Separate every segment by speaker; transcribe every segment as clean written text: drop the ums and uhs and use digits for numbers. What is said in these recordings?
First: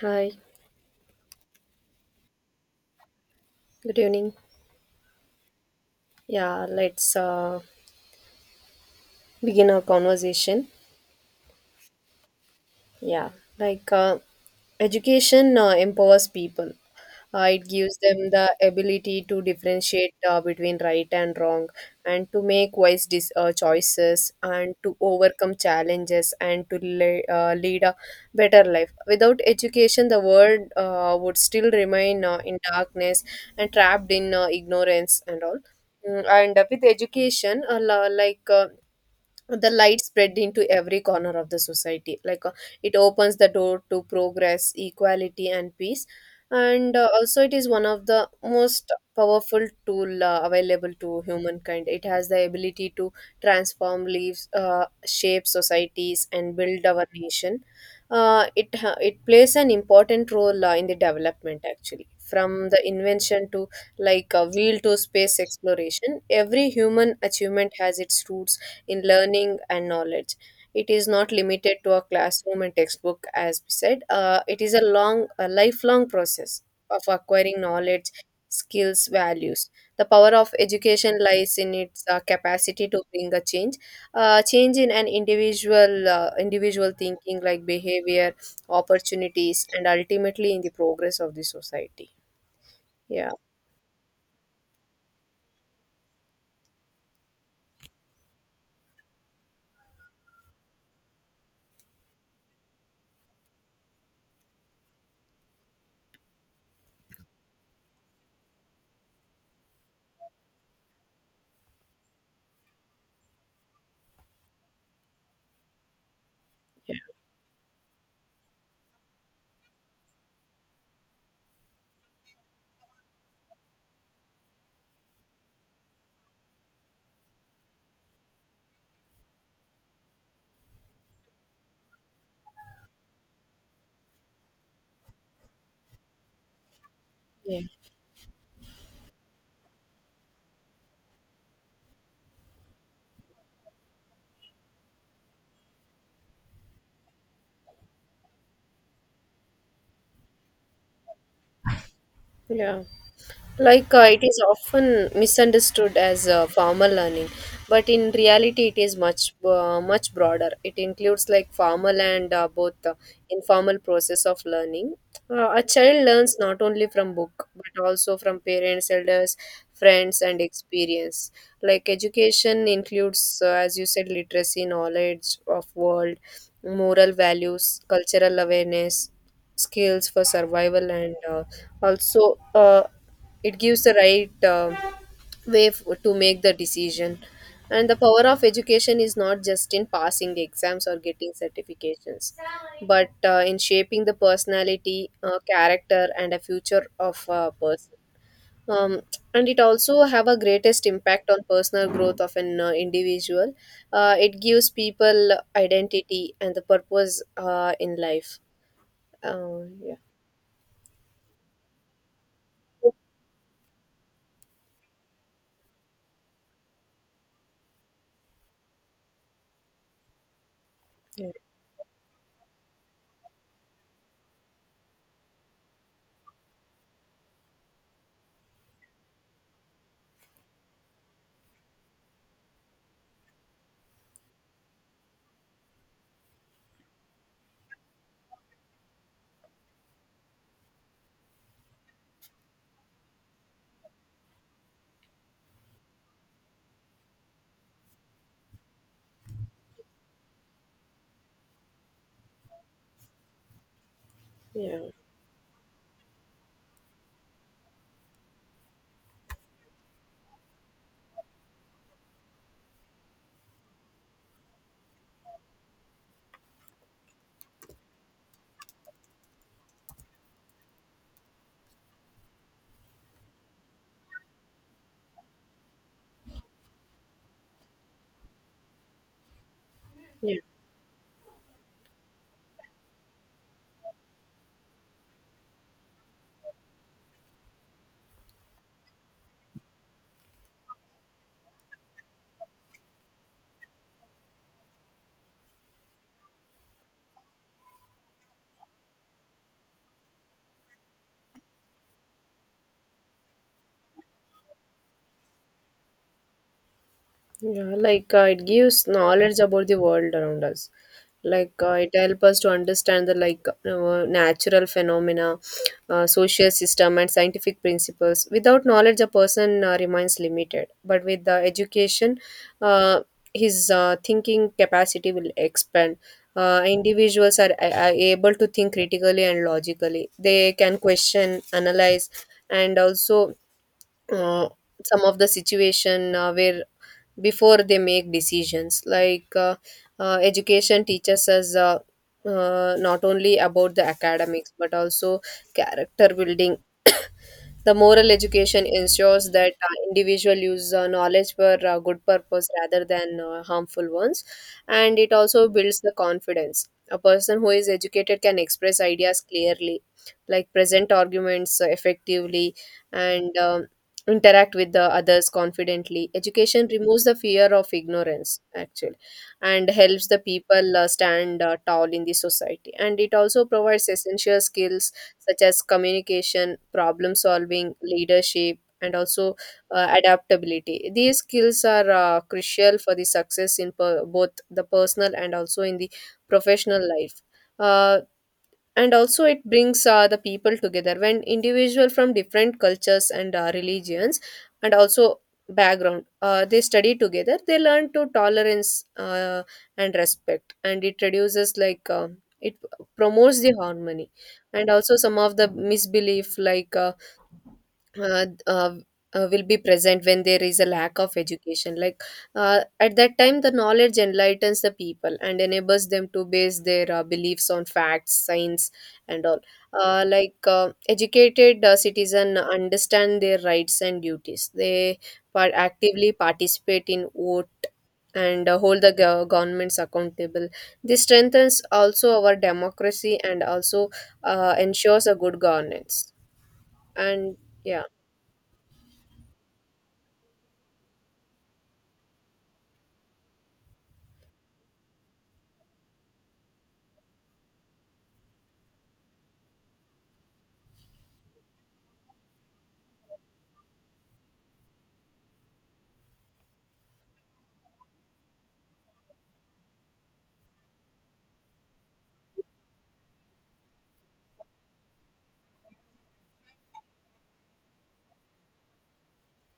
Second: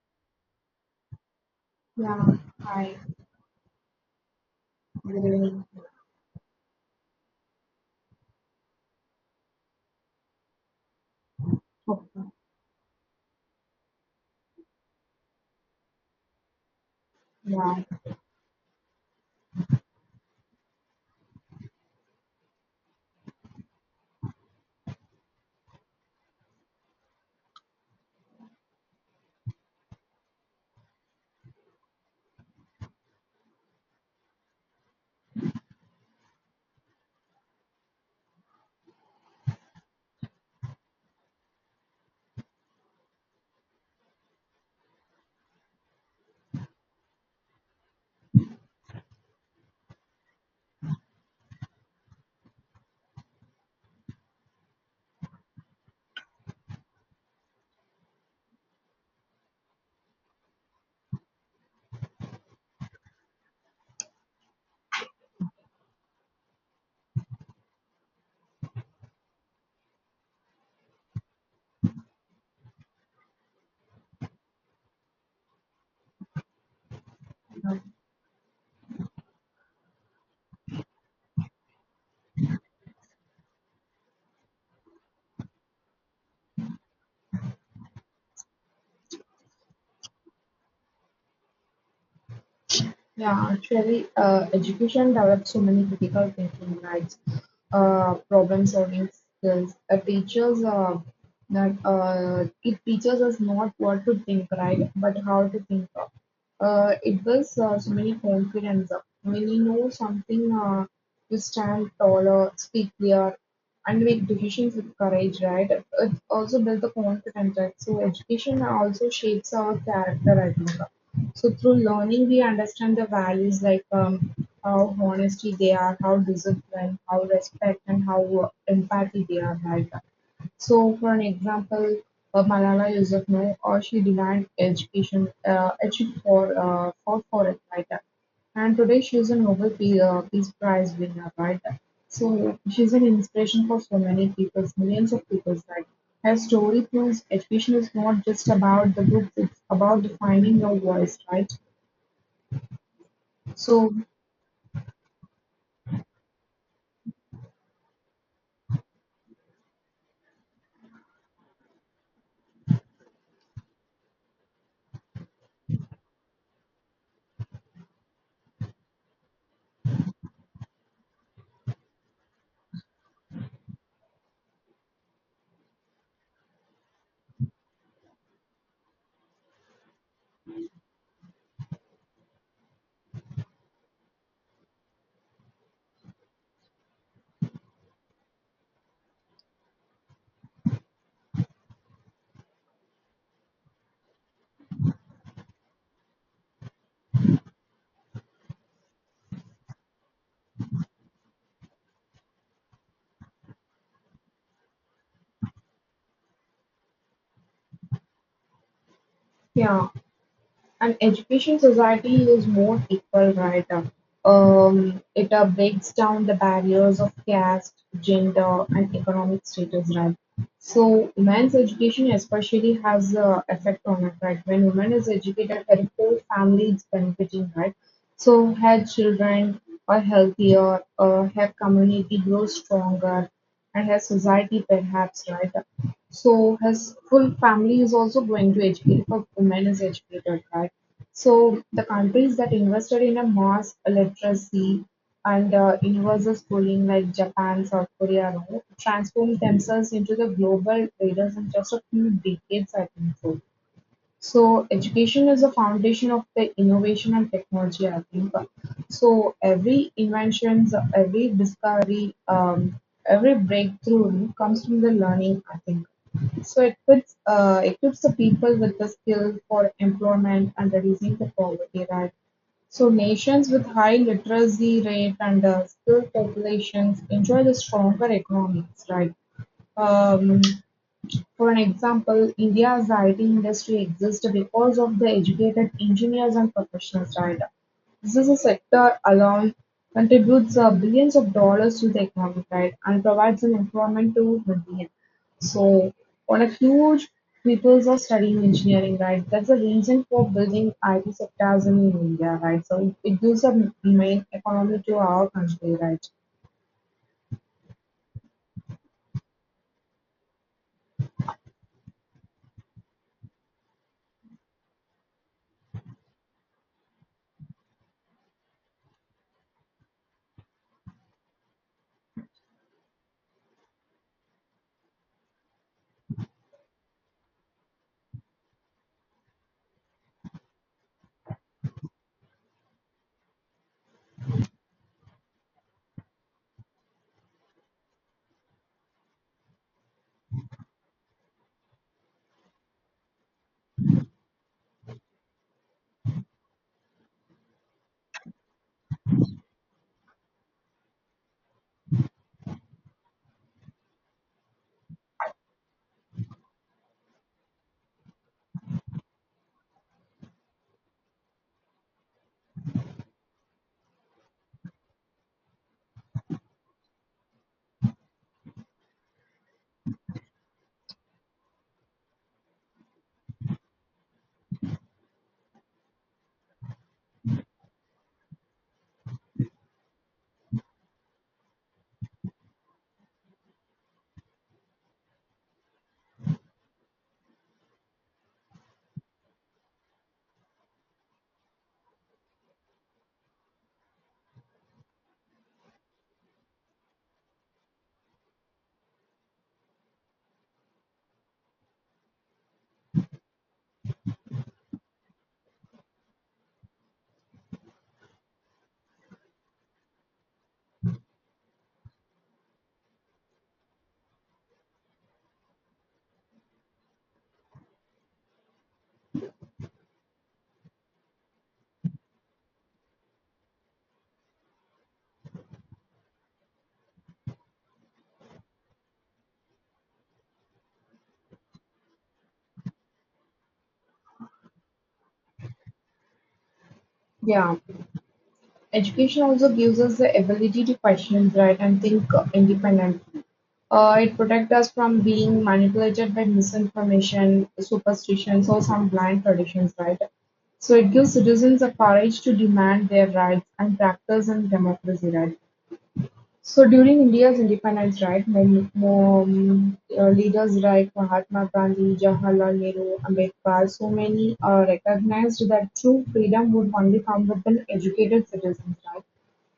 Speaker 1: Hi,
Speaker 2: Yeah, I
Speaker 1: good evening.
Speaker 2: agree.
Speaker 1: Yeah, let's begin our conversation.
Speaker 2: Okay.
Speaker 1: Yeah, like uh, Education empowers people. It
Speaker 2: Yeah,
Speaker 1: gives them the ability to differentiate between right and wrong, and to make wise choices, and to overcome challenges, and to lead a better life. Without education, the world would still remain in darkness and trapped in ignorance and all. Mm, And With education, the light spread into every corner of the society it opens the door to progress equality and peace, and also it is one of the most powerful tool available to humankind. It has the ability to transform lives, shape societies and build our nation. It plays an important role in the development actually. From the invention to like a wheel to space exploration, every human achievement has its roots in learning and knowledge. It is not limited to a classroom and textbook, as we said. It is a lifelong process of acquiring knowledge, skills, values. The power of education lies in its capacity to bring a change, change in an individual, individual thinking, like behavior, opportunities, and ultimately in the progress of the society. Yeah.
Speaker 2: yeah, Actually, education develops so many critical thinking rights, problem-solving skills. Teachers, that it teaches us not what to think, right, but how to think. It was so many confidence. When we know something, we stand taller, speak clear, and make decisions with courage, right? It also builds the
Speaker 1: Yeah.
Speaker 2: confidence, right? So education also shapes our character, I think. So through learning, we understand the values like how honesty they are, how discipline, how respect, and how empathy they are, right? So, for an example, Malala Yousafzai or she denied education for fought for it,
Speaker 1: Yeah.
Speaker 2: right? And today she is a Nobel Peace Prize winner, right? So she's an inspiration for so many people, millions of people, right? Her story proves education is not just about the books; it's about defining your voice, right?
Speaker 1: Yeah.
Speaker 2: So
Speaker 1: It is often misunderstood as formal learning, but in reality, it is much broader. It includes like formal and both informal process of learning. A child learns not only from book but also from parents, elders, friends, and experience. Like education includes, as you said, literacy, knowledge of world, moral values, cultural awareness, skills for survival, and also it gives the right way to make the decision. And the power of education is not just in passing the exams or getting certifications but in shaping the personality, character and a future of a person. um, and it also have a greatest impact on personal growth of an individual. It gives people identity and the purpose in life. uh,
Speaker 2: yeah.
Speaker 1: yeah
Speaker 2: An education society is more
Speaker 1: Yeah,
Speaker 2: equal, right? It breaks down the barriers of caste, gender, and economic status, right? So, women's education especially has a effect on it, right? When women is educated, her whole family is benefiting, right? So, her children are healthier, her community grows stronger, and her society perhaps, right? So his full family is also going to educate if a woman is educated, right? So the countries that invested in a mass literacy and universal schooling like Japan, South Korea, and all, transformed themselves into the global leaders in just a few decades, I think so. So
Speaker 1: yeah,
Speaker 2: education is the foundation of the innovation and technology, I think. So every invention, every discovery, every breakthrough comes from the learning, I think. So it puts, equips the people with the skill for employment and reducing the poverty, right? So nations with high literacy rate and skilled populations enjoy the stronger economies, right?
Speaker 1: yeah,
Speaker 2: Um, for an example, India's IT industry exists because of the educated engineers and professionals, right. This is a sector alone contributes billions of dollars to the economy, right, and provides an employment to millions. So, on a huge people are studying engineering, right? That's the reason for building IT sectors in India, right? So it gives a main economy to our country, right?
Speaker 1: yeah. It gives knowledge about the world around us. It helps us to understand the natural phenomena, social system, and scientific principles. Without knowledge, a person remains limited. But with the education, uh, his thinking capacity will expand. Individuals are able to think critically and logically. They can question, analyze, and also uh, some of the situation where before they make decisions. Education teaches us not only about the academics but also character building. The moral education ensures that individual use knowledge for good purpose rather than harmful ones, and it also builds the confidence. A person who is educated can express ideas clearly, like present arguments effectively, and interact with the others confidently. Education removes the fear of ignorance, actually, and helps the people stand tall in the society. And it also provides essential skills such as communication, problem solving, leadership, and also adaptability. These skills are crucial for the success in both the personal and also in the professional life. Uh, and also it brings the people together. When individual from different cultures and religions and also background, they study together, they learn to tolerance and respect, and it reduces it promotes the harmony. And also some of the misbelief uh, uh, will be present when there is a lack of education. At that time the knowledge enlightens the people and enables them to base their beliefs on facts, science and all. Educated citizen understand their rights and duties. They actively participate in vote and hold the governments accountable. This strengthens also our democracy and also ensures a good governance. And
Speaker 2: Yeah.
Speaker 1: yeah
Speaker 2: Education also gives us the ability to question, right, and think independently. It protects us from being manipulated by misinformation, superstitions, or some blind traditions, right? So it gives citizens the courage to demand their rights and practice in democracy, right? So during India's independence drive, many leaders like Mahatma Gandhi, Jawaharlal Nehru, Ambedkar, so many recognized that true freedom would only come with an educated citizens, right?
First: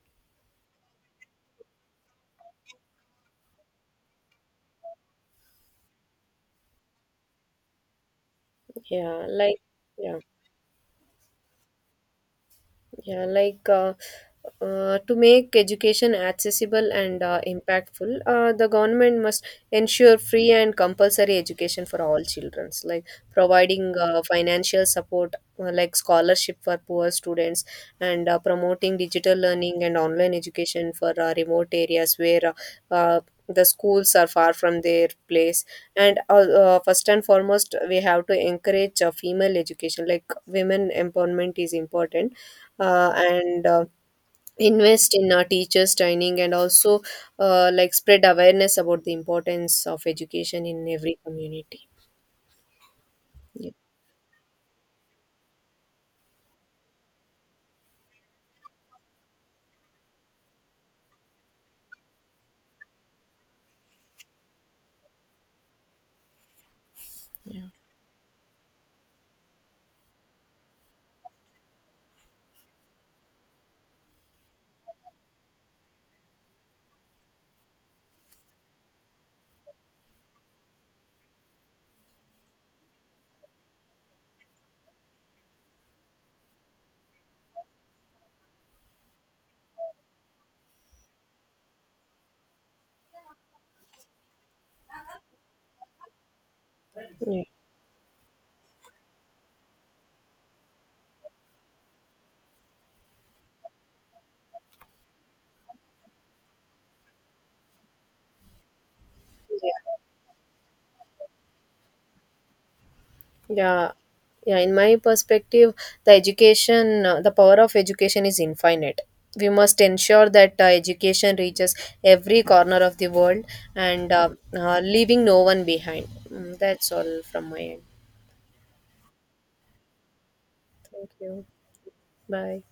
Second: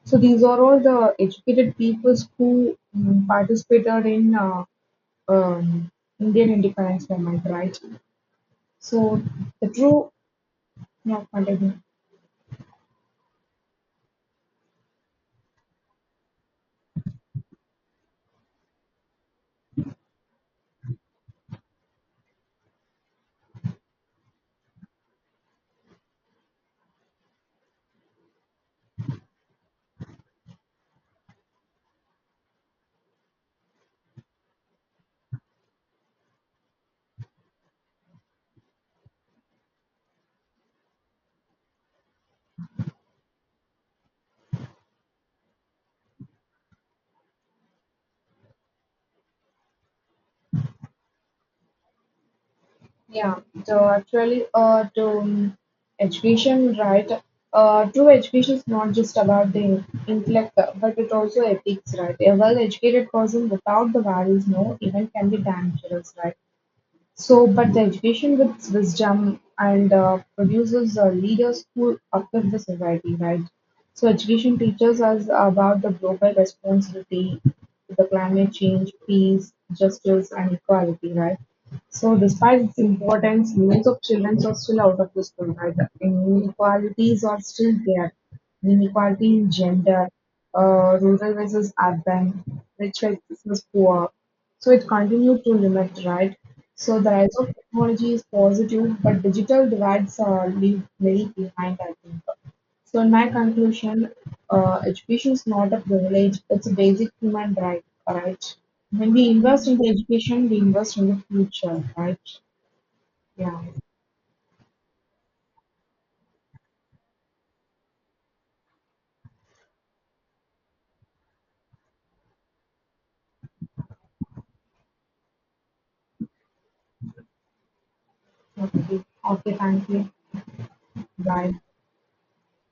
Speaker 2: So these are all the educated peoples who participated in um, Indian independence movement, right? So
Speaker 1: Yeah, like
Speaker 2: the true,
Speaker 1: yeah.
Speaker 2: yeah, continue.
Speaker 1: Yeah, like To make education accessible and impactful, the government must ensure free and compulsory education for all children, like providing financial support, like scholarship for poor students, and promoting digital learning and online education for remote areas where uh, uh, the schools are far from their place. And first and foremost, we have to encourage female education, like women empowerment is important, and invest in teachers training and also like spread awareness about the importance of education in every community.
Speaker 2: Yeah,
Speaker 1: Yeah.
Speaker 2: so actually, to education, right? True education is not just about the intellect, but it also ethics, right? A well-educated person without the values, no, even can be dangerous, right? So,
Speaker 1: Yeah.
Speaker 2: but the education with its wisdom and produces leaders who uplift the society, right? So, education teaches us about the global responsibility, the climate change, peace, justice, and equality, right? So, despite its importance, millions of children are still out of the school, right? Inequalities are still there. Inequality in gender, rural versus urban, rich versus poor, so it continued to limit, right? So the rise of technology is positive, but digital divides are leave very behind, I think. So in my conclusion, education is not a privilege; it's a basic human right, right? When we invest in the
Speaker 1: yeah
Speaker 2: education, we invest in the future, right? Yeah.
Speaker 1: yeah yeah, in my perspective the education, the power of education is infinite. We must ensure that education reaches every corner of the world, and leaving no one behind. That's all from my end.
Speaker 2: Okay. Okay. Thank you.
Speaker 1: Thank you.
Speaker 2: Bye.
Speaker 1: Bye.